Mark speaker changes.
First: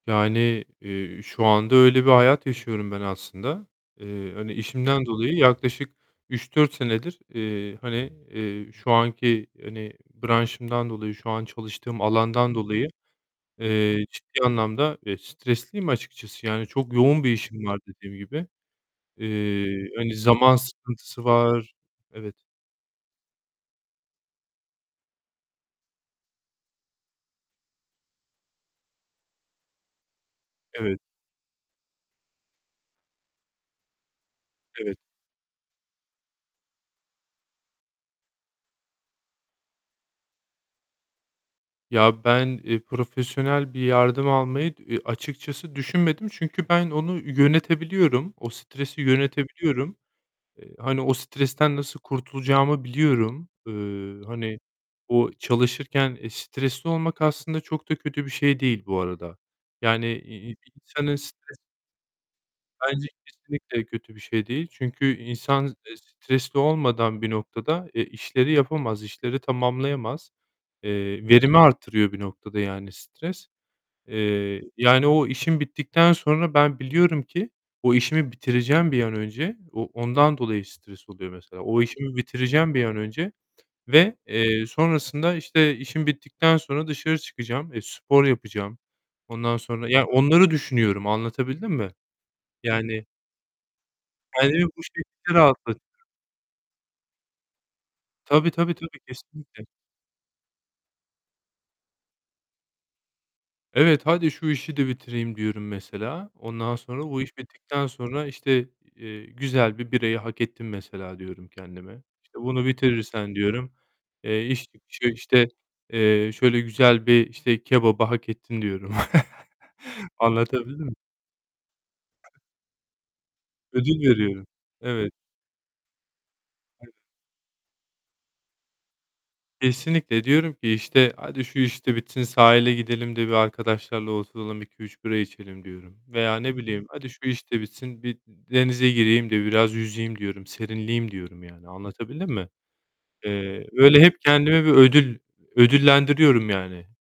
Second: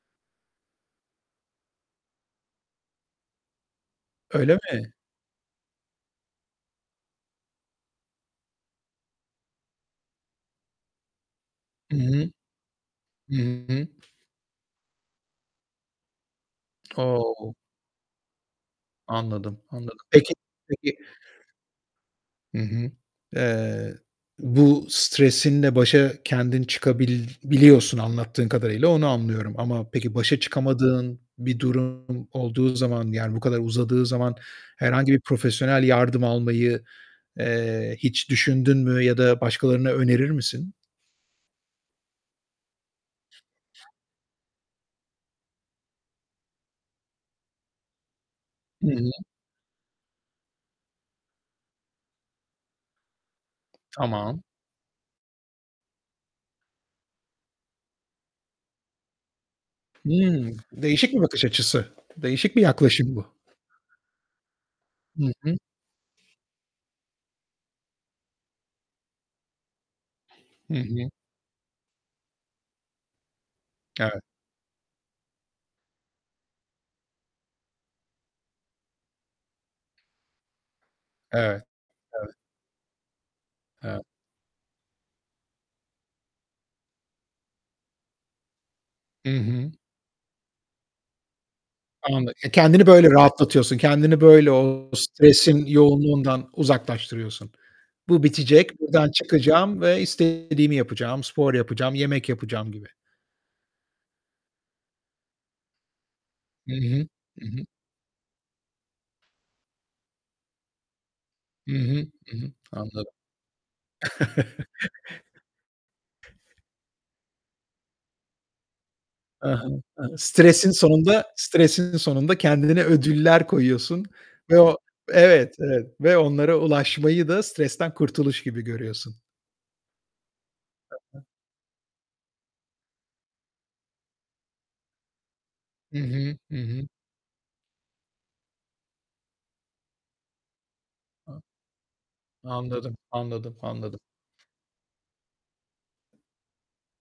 Speaker 1: Yani, eee, şu anda öyle bir hayat yaşıyorum ben aslında. Eee,
Speaker 2: Öyle
Speaker 1: hani
Speaker 2: mi?
Speaker 1: işimden dolayı yaklaşık 3-4 senedir, eee, hani, eee, şu anki, hani, branşımdan dolayı, şu an
Speaker 2: Hı
Speaker 1: çalıştığım
Speaker 2: hı.
Speaker 1: alandan dolayı,
Speaker 2: Hı hı.
Speaker 1: eee, ciddi anlamda, eee, stresliyim açıkçası. Yani çok yoğun bir
Speaker 2: O!
Speaker 1: işim var dediğim gibi.
Speaker 2: Anladım,
Speaker 1: Eee,
Speaker 2: anladım.
Speaker 1: hani
Speaker 2: Peki
Speaker 1: zaman
Speaker 2: peki
Speaker 1: sıkıntısı var. Evet.
Speaker 2: Hı hı. Eee, bu stresinle başa kendin çıkabil biliyorsun anlattığın kadarıyla, onu anlıyorum ama peki başa
Speaker 1: Evet.
Speaker 2: çıkamadığın bir durum olduğu zaman, yani bu kadar uzadığı zaman,
Speaker 1: Evet.
Speaker 2: herhangi bir profesyonel yardım almayı, eee, hiç düşündün mü ya da başkalarına önerir misin?
Speaker 1: Ya, ben, eee, profesyonel bir yardım almayı, eee, açıkçası düşünmedim. Çünkü ben onu yönetebiliyorum. O
Speaker 2: Hı
Speaker 1: stresi
Speaker 2: hı.
Speaker 1: yönetebiliyorum. Eee, hani o stresten nasıl kurtulacağımı biliyorum. Eee,
Speaker 2: Tamam.
Speaker 1: hani, o çalışırken stresli olmak aslında çok da kötü bir şey değil bu arada. Yani, i
Speaker 2: Hımm, değişik
Speaker 1: insanın
Speaker 2: bir bakış
Speaker 1: stres
Speaker 2: açısı. Değişik bir
Speaker 1: bence
Speaker 2: yaklaşım bu.
Speaker 1: kesinlikle kötü bir şey değil. Çünkü
Speaker 2: Hı hı.
Speaker 1: insan, eee, stresli olmadan bir noktada, eee, işleri yapamaz, işleri tamamlayamaz.
Speaker 2: Hı hı.
Speaker 1: Eee, verimi artırıyor bir noktada, yani, stres.
Speaker 2: Evet.
Speaker 1: Eee, yani o işim bittikten sonra ben biliyorum ki o işimi bitireceğim bir an önce. O ondan dolayı stres oluyor mesela.
Speaker 2: Evet,
Speaker 1: O işimi
Speaker 2: evet.
Speaker 1: bitireceğim bir an önce
Speaker 2: Evet.
Speaker 1: ve, eee, sonrasında, işte, işim bittikten sonra dışarı çıkacağım, eee, spor yapacağım.
Speaker 2: I
Speaker 1: Ondan
Speaker 2: hı.
Speaker 1: sonra yani onları düşünüyorum. Anlatabildim mi?
Speaker 2: Anla E, kendini
Speaker 1: Yani
Speaker 2: böyle rahatlatıyorsun, kendini böyle
Speaker 1: Kendimi bu
Speaker 2: o
Speaker 1: şekilde
Speaker 2: stresin
Speaker 1: rahatlat
Speaker 2: yoğunluğundan uzaklaştırıyorsun. "Bu
Speaker 1: Tabii, tabii,
Speaker 2: bitecek,
Speaker 1: tabii.
Speaker 2: buradan
Speaker 1: Kesinlikle.
Speaker 2: çıkacağım ve istediğimi yapacağım, spor yapacağım, yemek yapacağım." gibi.
Speaker 1: Evet, "Hadi şu işi de bitireyim." diyorum mesela.
Speaker 2: Hı
Speaker 1: Ondan sonra,
Speaker 2: hı,
Speaker 1: bu iş
Speaker 2: hı hı.
Speaker 1: bittikten sonra, işte, eee, "Güzel bir birayı hak ettim." mesela diyorum
Speaker 2: Hı
Speaker 1: kendime.
Speaker 2: hı, hı
Speaker 1: İşte
Speaker 2: hı.
Speaker 1: "Bunu
Speaker 2: Anladım.
Speaker 1: bitirirsen" diyorum, eee, iş çıkışı, işte, eee, "Şöyle güzel bir işte kebabı hak ettin." diyorum.
Speaker 2: E he, e he. Stresin
Speaker 1: Anlatabildim mi?
Speaker 2: sonunda stresin sonunda kendine ödüller koyuyorsun
Speaker 1: Ödül veriyorum.
Speaker 2: ve o
Speaker 1: Evet.
Speaker 2: evet, evet ve onlara
Speaker 1: [unintelligible]
Speaker 2: ulaşmayı da stresten kurtuluş gibi görüyorsun.
Speaker 1: Kesinlikle. Diyorum ki
Speaker 2: E
Speaker 1: işte
Speaker 2: he.
Speaker 1: "Hadi şu iş de bitsin sahile gidelim de bir arkadaşlarla oturalım, 2-3 bira içelim." diyorum
Speaker 2: Hı hı,
Speaker 1: veya
Speaker 2: hı
Speaker 1: ne bileyim,
Speaker 2: hı.
Speaker 1: "Hadi şu iş de bitsin, bir denize gireyim de biraz yüzeyim." diyorum. "Serinleyeyim."
Speaker 2: A
Speaker 1: diyorum yani. Anlatabildim mi?
Speaker 2: Anladım, anladım,
Speaker 1: Eee,
Speaker 2: anladım.
Speaker 1: öyle hep kendimi bir ödül ödüllendiriyorum yani.